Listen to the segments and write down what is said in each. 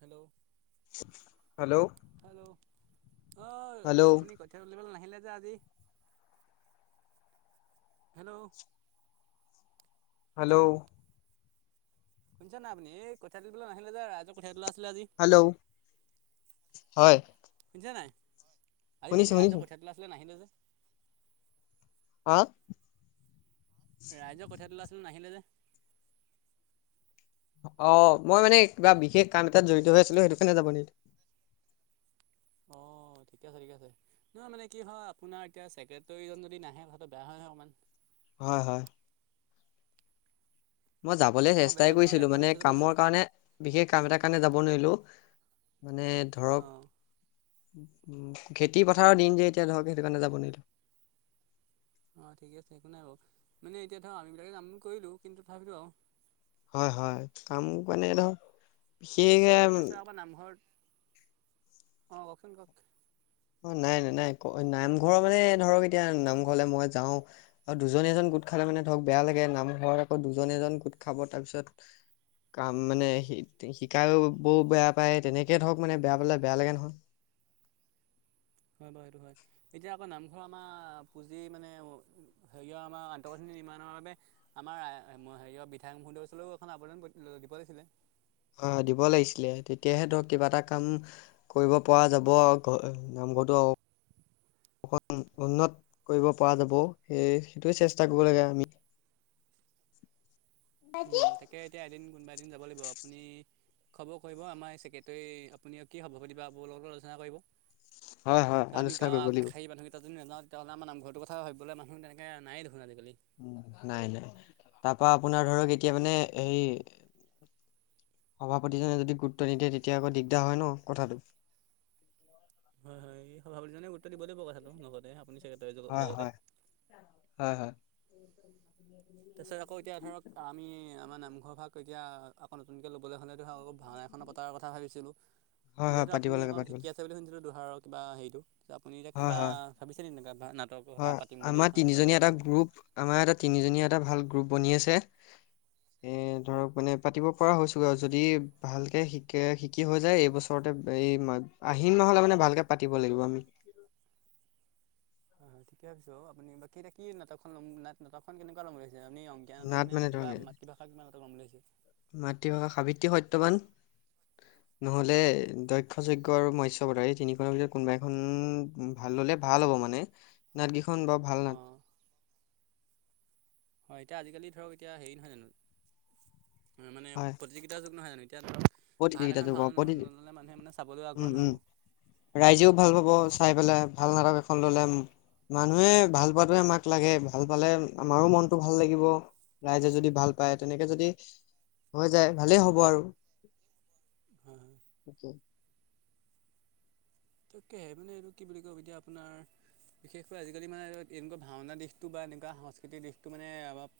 Hello hello? Hello অ', আপুনি hello ক'ত [unintelligible] তুলিবলৈ নাহিলে যে আজি, হেল্ল'? হেল্ল'? শুনিছে নে নাই আপুনি এই কঠিয়া তুলিবলৈ নাহিলে যে, আজি ৰাইজৰ কঠীয়া তোলা আছিলে আজি। হেল্ল' হয়। শুনিছে নে নাই আজি শুনিছো শুনিছো ৰাইজৰ কঠীয়া তোলা আছিলে নাহিলে যে? আ। ৰাইজৰ কঠীয়া তোলা আছিলে নাহিলে যে? অ', মই মানে কিবা বিশেষ কাম এটাত জড়িত হৈ আছিলো সেইটো কাৰণে যাব নোৱাৰিলোঁ। অ', ঠিকে আছে ঠিকে আছে। নহয় মানে কি হয়, আপোনাৰ এতিয়া ছেক্ৰেটেৰীজন যদি নাহে কথাটো বেয়া হয় নহয়, অকণমান। হয়, হয়। মই যাবলৈ আপুনি আকৌ বেলেগ চেষ্টাই এজনক কৰিছিলো দায়িত্বটো দি মানে থৈ যাব লাগিছিলে কামৰ কাৰণে বিশেষ কাম এটাৰ কাৰণে, যাব নোৱাৰিলো মানে ধৰক অ' উম, খেতি পথাৰৰ দিন যে এতিয়া ধৰক সেইটো কাৰণে, যাব নোৱাৰিলো। অ', ঠিকে আছে একো নাই বাৰু মানে এতিয়া ধৰক আমিবিলাকে কামটো কৰিলোঁ কিন্তু, তথাপিতো আৰু। হয়, হয়, কাম কাৰনে ধৰক নামঘৰ অ', কওচোন কওক। অ', নাই নাই নাই নামঘৰ মানে ধৰক এতিয়া নামঘৰলে মই যাও। আৰু দুজন এজন গোট খালে মানে ধৰক বেয়া লাগে নামঘৰত আকৌ দুজন এজন গোট খাব তাৰপিছত কাম মানে শিকাবও বেয়া পায় তেনেকে ধৰক বেয়া পালে বেয়া লাগে নহয়। হয়, বাৰু সেইটো হয়। এতিয়া আকৌ নামঘৰ আমাৰ পুঁজি মানে হেৰিয়ৰ আমাৰ আন্তঃগাঁথনি নিৰ্মাণৰ বাবে আমাৰ হেৰিয়ৰ বিধায়ক মহোদয়ৰ ওচৰলৈও এখন আবেদন দিব লাগছিলে। হয়, হয়, দিব লাগিছিলে তেতিয়াহে ধৰক কিবা এটা কাম। কৰিব পৰা যাব আৰু নামঘৰটো। অকন উন্নত কৰিব পৰা যাব সেই সেইটোৱে চেষ্টা কৰিব লাগে আমি। উম, তাকে এতিয়া এদিন কোনবা এদিন যাব লাগিব আপুনি। খ'বৰ কৰিব আমাৰ ছেক্ৰেটৰী আপুনি কি হ'ব লগটো আলোচনা কৰিব। হয় হয় আমি আলোচনা গাঁৱৰ কৰিব আগ লাগিব শাৰীৰ মানুহ কেইটা যদি নাযাও। তেতিয়াহ'লে আমাৰ নামঘৰটোৰ কথা ভাবিবলৈ মানুহ তেনেকে নাই দেখোন আজিকালি। উম, নাই নাই তাৰ পৰা আপোনাৰ ধৰক এতিয়া মানে হেই। সভাপতিজনে যদি গুৰুত্ব নিদিয়ে তেতিয়া আকৌ দিগদাৰ হয়, ন' কথাটো। হয়, হয়, এই সভাপতিজনে গুৰুত্ব দিব লাগিব কথাটো লগতে আপুনি চেক্ৰেটাৰী হয় লগতে। হয় হয়, হয়। [inaudible] তাৰপিছত আকৌ এতিয়া ধৰক আমি আমাৰ নামঘৰ ভাগ এতিয়া আকৌ নতুনকে ল'বলৈ হ'লে ধৰক আকৌ ভাওনা। পতাৰ কথা ভাবিছিলোঁ হয় হয় যিহেতু পাতিব আপুনি লাগে অকণ পাতিব শিকি লাগে আছে। বুলি শুনিছিলোঁ দুহাৰৰ কিবা হেৰিটো আপুনি এতিয়া হয় কিবা হয় ভাবিছে নেকি তেনেকুৱা নাটক? হয়, আমাৰ তিনিজনীয়া এটা গ্ৰুপ। আমাৰ এটা তিনিজনীয়া এটা ভাল গ্ৰুপ বনি আছে, এ হয় ধৰক মানে পাতিব পৰা হৈছে। গৈ যদি ভালকে শিকে শিকি হৈ যাই এইবছৰতে এই আহিন মাহলে মানে ভালকে পাতিব লাগিব আমি। হয়, হয়, ঠিকে ভাবিছোঁ আপুনি বাকী এতিয়া কি নাটকখন লম নাট-নাটকখন কেনেকুৱা লম বুলি ভাবিছে আপুনি। অংকীয়া নাটক নাট নে নে মানে কিবা ধৰক মাতৃভাষা কিবা নাটক লম বুলি ভাবিছে? মাতৃভাষা সাৱিত্ৰী সত্যবান। উ। নহলে দক্ষ যখ্য আৰু মস্য় বধাই এই তিনিখনৰ ভিতৰত কোনোবা এখন। ভাল ল'লে ভাল হ'ব মানে নাতকেইখন বা। অ। হয় এতিয়া আজিকালি ধৰক এতিয়া হেৰি নহয় জানো হয় মানে প্ৰতিযোগিতাযুগ নহয় জানো এতিয়া ধৰক। ভাল প্ৰতিযোগিতা এখন যোগ ভাওনা প্ৰতিযোগি নল'লে মানুহে মানে চাবলৈ আগ্ৰহ উম নহ'ব উম। ৰাইজেও ভাল পাব চাই পেলাই ভাল নাটক এখন ল'লে। মানুহে ভাল পোৱাতোহে আমাক লাগে ভাল পালে আমাৰো মনটো ভাল লাগিব। ৰাইজে যদি ভাল পায় তেনেকে যদি হৈ যায় ভালেই হব আৰু। হয় হয় উ। তাককেহে মানে এইটো কি বুলি কব এতিয়া আপোনাৰ। বিশেষকৈ আজিকালি মানে এনেকুৱা ভাওনা দিশটো বা এনেকুৱা সাংস্কৃতিক দিশটো মানে।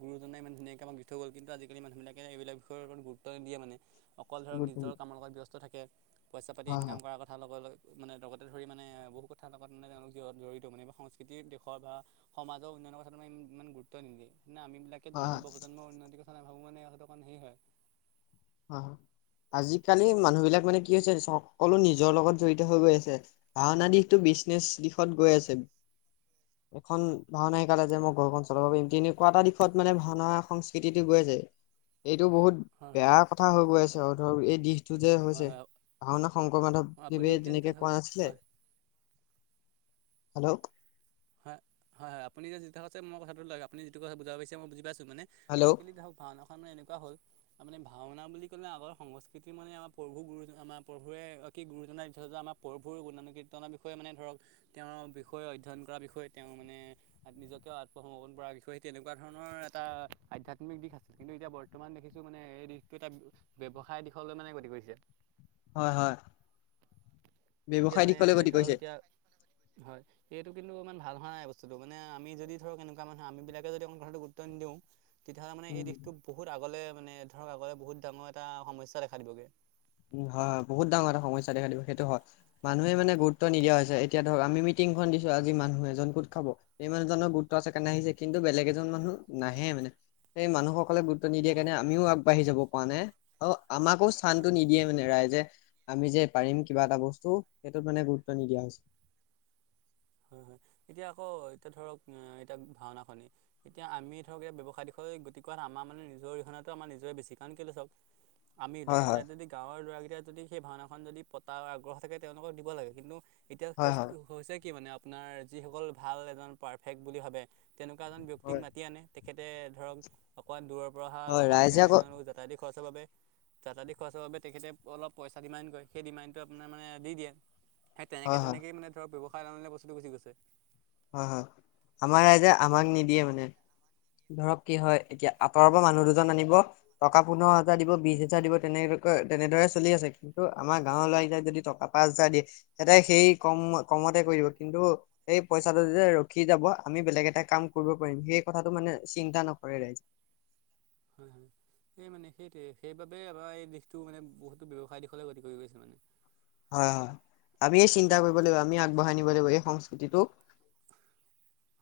গৰুজনে ইমান ধুনীয়াকে দি থৈ গ'ল কিন্তুজালি মানুহবিলাকে এইবিলাকত বিষৰ ওপৰত ইমান গুৰুত্ব নিদিয়ে মানে। অকল ধৰক গুড নিজৰ কামৰ লগত ব্যস্ত থাকে পইচা পাতি হয় ইনকাম হয় কৰাৰ কথা লগে লগ। মানে লগতে ধৰি মানে বহুত কথা লগাত মানে তেওঁলোক জত জড়িত মানে সংস্কৃতিৰ দেশৰ বা। সমাজৰ উন্নয়নৰ কথাত ইমান গুৰুত্ব নিদিয়ে নে আমি বিলাক। কে হয় যদি হয় জিব প্ৰজন্মই উনতি কথা নাভাবো অকণ হে হয়। অ আজিকালি মানুহ বিলাক মানে কি হৈছে সকলো নিজৰ লগত জড়িত হৈ গৈ আছে। ভাওনা দিশটো বিচনেচ দিশত গৈ আছে। হয় এখন ভাওনা শিকালে যে মই ঘৰখন চলাব পাৰিম তেনেকুৱা এটা দিশত মানে ভাওনা সংস্কৃতিটো গৈ আছে। এইটো বহুত হয় বেয়া কথা হৈ গৈ আছে আও ধৰক এই দিশ তু যে হয় হৈছে, হয় ভাওনা শংকৰ মাধৱ হয় আপুনি দেৱে এতিয়া যিটো তেনেকে কথা কৰা নাছিলে। হয় হেল্ল। হে, হয় হয় আপুনি যে যিটো কথা কৈছে মই কথাটো লাগ আপুনি যিটো কথা বুজাব পৰিছে মই বুজি পাইছোঁ মানে হেল্ল' আজিকালি ধৰক ভাওনাখন মানে এনেকুৱা হ'ল তাৰমানে ভাওনা বুলি ক'লে আগৰ সংস্কৃতি মানে আমাৰ প্ৰভু গুৰুজন আমাৰ প্ৰভুৱে কি গুৰুজনাই দি থৈ যোৱা আমাৰ প্ৰৰভুৰ গুণানুকীৰ্তনাৰ বিষয়ে মানে ধৰক তেওঁৰ বিষয়ে অধ্যয়ন কৰাৰ বিষয়ে তেওঁ মানে নিজকেও আত্মসমৰ্পন কৰাৰ বিষয় সেই তেনেকুৱা ধৰণৰ এটা আধ্যাত্মিক দিশ আছিল, কিন্তু এতিয়া বৰ্ত বৰ্তমান দেখিছো মানে এই দিশটো এটা ব্যৱসায় দিশলৈ মানে গতি কৰিছে। হয় হয় এতিয়া ব্যৱসায় মানে দিশলে গতি ধৰক কৰিছে। এতিয়া হয়। সেইটো কিন্তু ইমান ভাল হোৱা নাই বস্তুটো, মানে আমি যদি ধৰক এনেকুৱা মানুহ আমিবিলাকে যদি অকন কথাটো গুৰুত্ব নিদিওঁ তেতিয়াহ'লে মানে এই দিশটো বহুত আগলে মানে ধৰক আগলে বহুত ডাঙৰ এটা সমস্যা দেখা দিবগে। উম হয় হয় বহুত ডাঙৰ এটা সমস্যা দেখা দিব সেইটো হয়। মানুহে মানে গুৰুত্ব নিদিয়া হৈছে, এতিয়া ধৰক আমি মিটিংখন দিছো আজি মানুহ এজন গোট খাব সেই মানুহজনৰ গুৰুত্ব আছে কাৰণে আহিছে, কিন্তু বেলেগ এজন মানুহ নাহে মানে, সেই মানুহসকলে গু ত নিদিয়ে হয় কাৰণে হয় আমিও আগবাঢ়ি যাব পৰা নাই, আৰু আমাকো শান্ত টো হয়। নিদিয়ে মানে ৰাইজে আমি যে পাৰিম কিবা এটা বস্তু সেইটোত মানে গুৰুত্ব নিদিয়া হৈছে। হয় হয় এতিয়া আকৌ এতিয়া ধৰক এ এতিয়া ভাওনাখনি এতিয়া আমি ধৰক এইয়া ব্যৱসায় দিশলৈ গতি কৰাত আমাৰ মানে নিজৰ অৰিহণাটো আমাৰ নিজৰে বেছি কাৰণ কেলে চাওক [inaudible] আমি হয় লাগে হয় এতিয়া যদি গাঁৱৰ ল'ৰাকেইটা যদি সেই ভাওনাখন যদি পতা আগ্ৰহ থাকে তেওঁলোকক দিব লাগে কিন্তু হয় হয় এতিয়া হৈছে কি মানে আপোনাৰ যিসকল ভাল এজন পাৰ্ফেক্ট বুলি ভাবে তেনেকুৱা এজন ব্যক্তিক হয় মাতি আনে, তেখেতে ধৰক অকমান দূৰৰ পৰা হয় অহা ৰাইজে কাৰণে আকৌ তেওঁলোক জাত ত দি খৰচৰ বাবে যাতাতি খৰচৰ বাবে তেখেতে অলপ পইচা ডিমাণ্ড কৰে, সেই ডিমাণ্ডটো আপোনাৰ মানে দি দিয়ে। সেই তেনেকে হয় হয় তেনেকে মানে ধৰক ব্যৱসায় দামলে বস্তুটো গুচি গৈছে। হয় হয়, আমাৰ ৰাইজে আমাক নিদিয়ে মানে। ধৰক কি হয়, এতিয়া আঁতৰৰ পৰা মানুহ দুজন আনিব টকা পোন্ধৰ হাজাৰ দিব বিশ হাজাৰ দিব তেনেকৈ তেনেদৰে চলি আছে। কিন্তু আমাৰ গাঁৱৰ ল'ৰা কেইটাক যদি টকা পাঁচ হাজাৰ দিয়ে তেতিয়া সেই কম কমতে কৰি দিব, কিন্তু সেই পইচাটো যে ৰখি যাব আমি বেলেগ এটা কাম কৰিব পাৰিম, সেই কথাটো টো মানে চিন্তা নকৰে ৰাইজে। হয় হয়। সেই মানে সেইটোৱে, সেইবাবে আমাৰ এই দিশটো মানে বহুতো ব্যৱসায় দিশলে গতি কৰি গৈছে মানে। হয় হয়, আমিয়ে চিন্তা কৰিব লাগিব আমিয়ে আগবঢ়াই নিব লাগিব এই সংস্কৃতিটোক।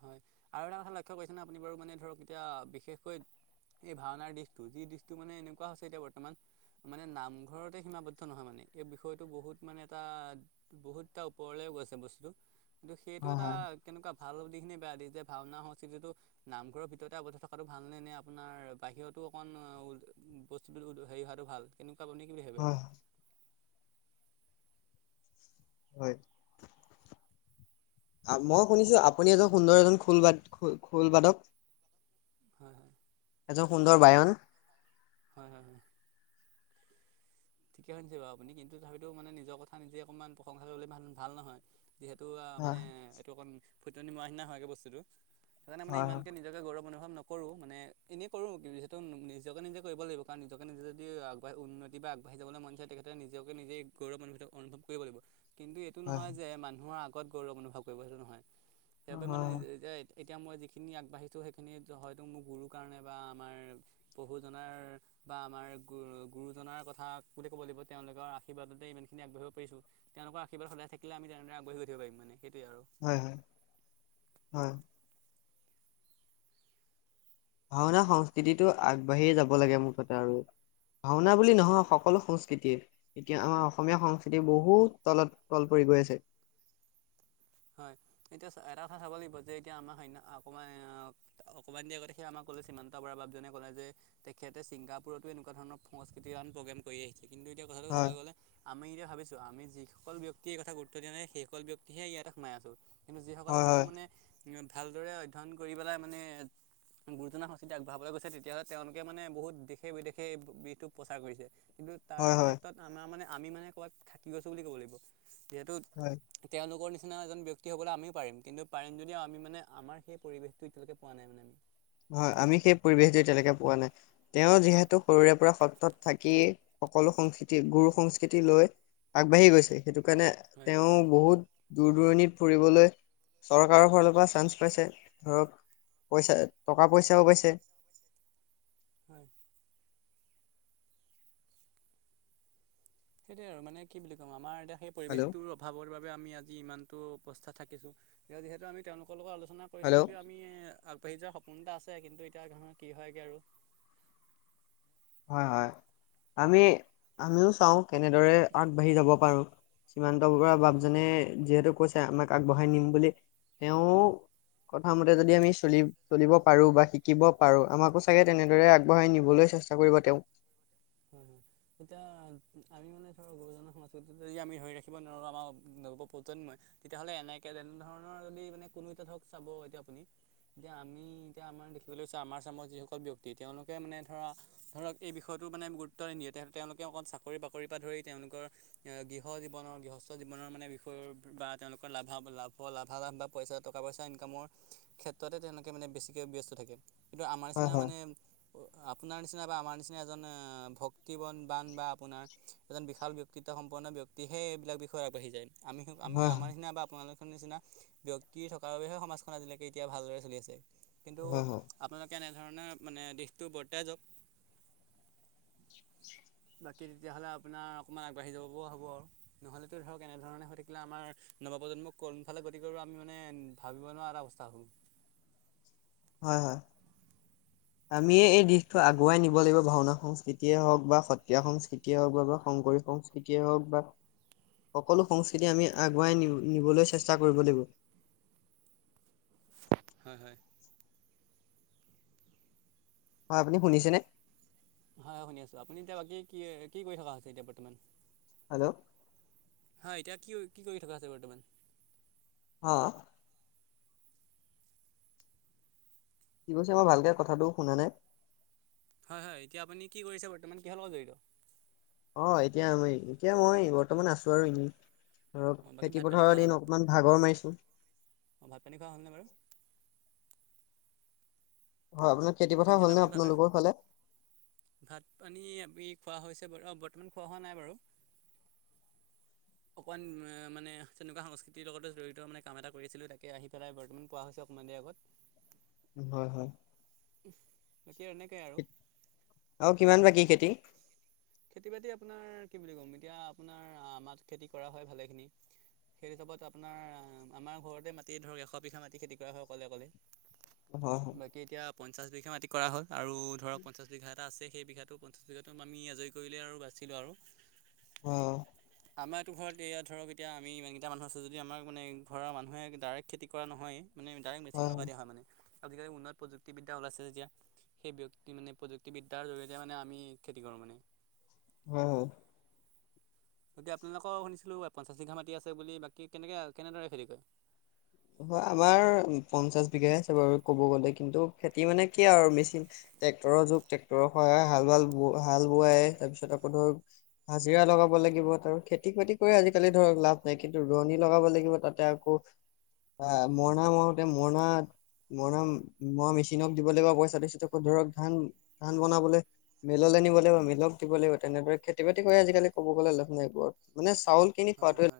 হয়, আৰু এটা কথা লক্ষ্য কৰিছেনে আপুনি বাৰু মানে ধৰক এতিয়া বিশেষকৈ এই ভাওনাৰ দিশটো, যি দিশটো মানে এনেকুৱা হৈছে এতিয়া বৰ্তমান মানে নামঘৰতে সীমাবদ্ধ নহয় মানে, এই বিষয়টো বহুত মানে এটা বহুত এটা ওপৰলৈও গৈছে বস্তুটো, কিন্তু হয় সেইটোত হয় কেনেকুৱা ভাল দিশ নে বেয়া দিশ যে ভাওনা সংস্কৃতিটো নামঘৰৰ ভিতৰতে আৱদ্ধ থকাটো ভালনে নে? নে আপোনাৰ বাহিৰতো অকণ বস্তুটো হেৰি হোৱাটো ভাল? কেনেকুৱা বনে কি বুলি ভাবে? হয় হয়। আ মই শুনিছো, আপুনি এজন সুন্দৰ এজন খোল বাদ খোল বাদক। হয় হয়। এজন সুন্দৰ বায়ন। হয় হয় হয়। ঠিকে শুনিছে বাৰু আপুনি কিন্তু তথাপিতো মানে নিজৰ কথা নিজে অকণমান প্ৰশংসা কৰিলে ভাল নহয়। যিহেতু আ হয় মানে এইটো অকণ ফুটনি মৰা নিচিনা হয়গৈ বস্তুটো, সেইকাৰণে মানে হয় ইমানকে নিজ নিজকে গৌৰৱ অনুভৱ নকৰো, মানে এনেই কৰো যিহেতু নিজকে নিজে কৰিব লাগিব কাৰণ নিজকে নিজে যদি আ উপ [unintelligible] উন্নতি বা বাঢ়ি যাবলৈ মন আছে তেখেতে নিজকে নিজেই গৌৰৱ অনুভিত অনুভৱ কৰিব লাগিব, কিন্তু এইটো হয় হয় নহয় যে মানুহৰ আগ ত গৌৰৱ অনুভৱ কৰিব নহয়, সেইবাবে মানে নিজে এতিয়া মই যিখিনি আগবাঢ়িছোঁ সেইখিনিত হয়তো মোৰ গুৰু কাৰণে বা আমাৰ প্ৰভুজনাৰ বা আমাৰ গু গুৰুজনাৰ কথা বুলি ক'ব লাগিব তেওঁলোকৰ আশীৰ্বাদতে ইমানখিনি আগবাঢ়িব পাৰিছোঁ। তেওঁলোকৰ আশীৰ্বাদ সদায় থাকিলে আমি তেনেদৰে আগবাঢ়ি গৈ থাকিব পাৰিম মানে সেইটোৱে আৰু হয় হয়, হয়। ভাওনা সংস্কৃতিটো আগবাঢ়িয়ে যাব লাগে মুঠতে আৰু ভাওনা বুলি নহয় সকলো সংস্কৃতিয়ে এতিয়া আমাৰ অসমীয়া সংস্কৃতি বহুত তলত তল পৰি গৈ আছে। হয়, এতিয়া চা এটা কথা চাব লাগিব যে এতিয়া আমাৰ সন্য় [unintelligible] অকণমান আ অকণমান দেৰি আগত সেই আমাক কলে শ্ৰী সিমান্ত বৰা বাপজনে ক'লে যে তেখেতে ছিংগাপুৰতো এনেকুৱা ধৰণৰ সংস্কৃতিৱান প্ৰগ্ৰেম কৰি আহিছে, কিন্তু এতিয়া কথাটো হয় চাবলৈ গ'লে আমি এতিয়া ভাবিছোঁ আমি যিকল ব্যক্তিৰ কথা গুৰুত্ব দিয়া নাই সেইসকল ব্যক্তিহে ইয়াতে সোমাই আছোঁ। কিন্তু যিসকলে কথাটো হয় মানে ভালদৰে অধ্যয়ন কৰি পেলাই মানে গুৰুজনাৰ সংস্কৃতি আগবঢ়াবলৈ গৈছে তেতিয়া হ'লে তেওঁলোকে মানে বহুত দেশে বিদেশে এই বিষটো প্ৰচাৰ কৰিছে। কিন্তু তাৰ হয় হয় হয় ক্ষেত্ৰত আমাৰ মানে আমি মানে ক'ৰবাত থাকি গৈছোঁ বুলি ক'ব লাগিব, যিহেতু হয়। তেওঁলোকৰ নিচি [unintelligible] নিচনা এজন ব্যক্তি হ'বলে আমিও পাৰিম ব্যক্তি হবলে আমিও পাৰিম কিন্তু পাৰিম যদিও আমি মানে আমাৰ সেই পৰিৱেশটো এতিয়ালকে পোৱা নাই মানে আমি। হয়, আমি সেই পৰিৱেশটো এতিয়ালৈকে পোৱা নাই। তেওঁ যিহেতু সৰুৰে পৰা সত্ৰত থাকি সকলো সংস্কৃতি গুৰু সংস্কৃতি লৈ আগবাঢ়ি গৈছে সেইটো কাৰণে হয় তেওঁ বহুত দূৰ দূৰণিত ফুৰিবলৈ, চৰকাৰৰ ফালৰ পৰা চান্স পাইছে ধৰক পইচা, টকা পইচাও পাইছে হয়। সেইটোৱেই আৰু মানে কি বুলি কম আমাৰ এতিয়া সেই হেল্ল' পৰিৱেশটো অভাৱৰ বাবে আমি আজি ইমানটো অৱস্থা থাকিছোঁ। যিহেতু আমি তেওঁলোকৰ লগত আলোচনা কৰিছোঁ হেল্ল' যদিও তুমিয়ে আগবাঢ়ি যোৱা সপোন এটা আছে কিন্তু এতিয়া ধৰণৰ কি হয়গে আৰু হয়', হয়। আমি আমিও চাওঁ কেনেদৰে আগবাঢ়ি যাব পাৰোঁ। সীমান্ত বাবা হয় হয় বাপজনে যিহেতু কৈছে আমাক আগবঢ়াই নিম বুলি তেওঁ কথা মতে যদি আমি চলি চলিব পাৰোঁ বা শিকিব পাৰোঁ। আমাকো চাগে তেনেদৰে আগবঢ়াই নিবলৈ চেষ্টা [unintelligible] কৰিব তেওঁ উ', উ। তেতিয়া আমি মানে ধৰক গুৰুজনা সংস্কৃতি যদি আমি ধৰি ৰাখিব নোৱাৰোঁ আমাৰ নৱ প্ৰজন্মই তেতিয়াহ'লে এনেকে তেনে ধৰণৰ যদি মানে কোনো এটা ধৰক চাব এতিয়া আপুনি এতিয়া আমি এতিয়া আমাৰ দেখিবলৈ চাওঁ, আমাৰ চামৰ যিসকল ব্যক্তি তেওঁলোকে মানে ধৰা ধৰক এই বিষয়ত টো মানে গুৰুত্ব নিদিয়ে তেওঁ তেওঁলোকে অকল চাকৰি -বাকৰিৰ পৰা ধৰি তেওঁলোকৰ গৃহ জীৱনৰ গৃহস্থ জীৱনৰ মানে বিষয় সুখ বা তেওঁলোকৰ লাভা লাভ লাভালাভ বা পইচা টকা- পইচা ইনকামৰ ক্ষেত্ৰত তে তেওঁলোকে মানে বেছিকৈ ব্যস্ত থাকে, কিন্তু আমাৰ হয় নিচিনা হয় মানে আপোনাৰ নিচিনা বা আমাৰ নিচিনা এজন ভক্তিবন বান বা আপোনাৰ এজন বিশাল ব্যক্তিত্ব সম্পন্ন ব্যক্তিহে এইবিলাক বিষয়ে আগবাঢ়ি যায়। আমি হক আমি হয় আমাৰ নিচিনা বা আপোনাৰ নিচিনা ব্যক্তি থকাৰ বাবেহে সমাজখন আজিলৈকে এতিয়া ভালদৰে চলি আছে, কিন্তু হয় হয়। আপোনালোকে এনেধৰণে মানে দিশটো বৰ্তাই যাওঁক। বাকী তেতিয়াহ'লে আপোনাৰ অকণমান আগবাঢ়ি যাব পৰা হ'ব আৰু নহ'লেতো ধৰক এনেধৰণে হৈ থাকিলে আমাৰ নৱপ্ৰজন্মক কোনফালে গতি কৰিব আমি মানে ভাবিব নোৱাৰা এটা অৱস্থা হ'ব। হয়, হয়। [inaudible] আমিয়ে এই দিশতটো আগুৱাই নিব লাগিব ভাওনা সংস্কৃতিয়ে হওঁক বা সত্ৰীয়া সংস্কৃতিয়ে হওঁক বা শংকৰি সংস্কৃতি তিয়ে হওঁক বা সকলো সংস্কৃতি আমি আগুৱাই নি-নিবলৈ চেষ্টা কৰিব লাগিব। হয়, হয়। হয়, আপুনি শুনিছেনে? হয়, হয়। শুনি আছোঁ আপুনি এতিয়া বাকী কি কি কৰি থকা হৈছে এতিয়া বৰ্তমান? হেল্ল'? হয়, এতিয়া কি কি কৰি থকা আছে বৰ্তমান? অ'। কি কৈছে মই ভালকে কথাটো শুনা নাই। হয়, হয়। এতিয়া আপুনি কি কৰিছে বৰ্তমান কিহৰ লগত জড়িত? অ', এতিয়া আমি এতিয়া মই বৰ্তমান আছোঁ আৰু এনেই। ধৰক অঁ বাকী ভাত পানী খেতিপথাৰৰ খোৱা দিন অকণমান ভাগৰ মাৰিছোঁ। অ', ভাত-পানী খোৱা হ'লনে বাৰু? হয়, আপোনাৰ খেতি পথাৰ শুনিছে হ'ল নে আপুনি ভালদৰে? আপোনালোকৰ ফালে ভাত-পানী আমি খোৱা হৈছে বৰ্তমান খোৱা হোৱা নাই বাৰু। [inaudible] অকণমান মানে তেনেকুৱা সংস্কৃতিৰ লগতে জড়িত মানে কাম এটা কৰি আছিলোঁ। তাকে আহি পেলাই বৰ্তমান পোৱা হৈছে। অকমান দেৰি আগত। হয়, হয়। বাকী আৰু এনেকেই আৰু কিমান বাকী খেতি? খেতি-বাতি আপোনাৰ কি বুলি ক'ম এতিয়া আপোনাৰ আমাৰটো খেতি কৰা হয় ভালেখিনি। সেই হিচাপত আপোনাৰ আমাৰ ঘৰতে মাটি ধৰক এশ বিঘা মাটি খেতি কৰা হয়, অকলে অকলে। হয় হয় বাকী এতিয়া পঞ্চাশ বিঘা মাটি কৰা হ'ল আৰু ধৰক পঞ্চাশ বিঘা এটা আছে সেই বিঘাটো আমি আজৰি কৰিলে আৰু বাছিলোঁ আৰু। অ'। আমাৰ এইতো ঘৰত এয়া ধৰক এতিয়া আমি ইমানকেইটা মানুহ আছোঁ যদি আমাৰ মানে ঘৰৰ মানুহে ডাইৰেক্ট খেতি কৰা নহয়। মানে ডাইৰেক্ট মেচিন লগাই দিয়া হয় মানে আজিকালি উন্নতপ্ৰযুক্তিবিদ্যা ওলাইছে যেতিয়া। সেই ব্যক্তি মানে প্ৰযুক্তিবিদ্যাৰ জৰিয়তে মানে আমি খেতি কৰোঁ মানে। হয়, হয়। এতিয়া আপোনালোকৰ শুনিছিলোঁ পঞ্চাছ বিঘা মাটি আছে বাকী কেনেকে কেনেদৰে খেতি কৰে? হয়, আমাৰ পঞ্চাশ বিঘাই আছে বাৰু ক'ব গ'লে কিন্তু খেতি মানে কি আৰু মেচিন ট্ৰেক্টৰৰ যুগ ট্ৰেক্টৰ সহায় হাল হাল বোৱাই তাৰপিছত আকৌ ধৰক হাজিৰা লগাব লাগিব তাৰ খেতি বাতি কৰি আজিকালি ধৰক লাভ নাই কিন্তু ৰোৱনী লগাব লাগিব তাতে আকৌ আ, মৰণা মাৰোতে মৰণত মৰণা মৰা মেচিনক দিব লাগিব পইচাটো, তাৰ পাছত ধৰক ধান ধান বনাবলৈ। মিললৈ নিব লাগিব, মিলত দিব লাগিব। তেনেদৰে খেতি-বাতি কৰি আজিকালি ক'ব গ'লে লাভ নাই বৰ, মানে চাউল কিনি হয় হয় খোৱাটোৱে হয়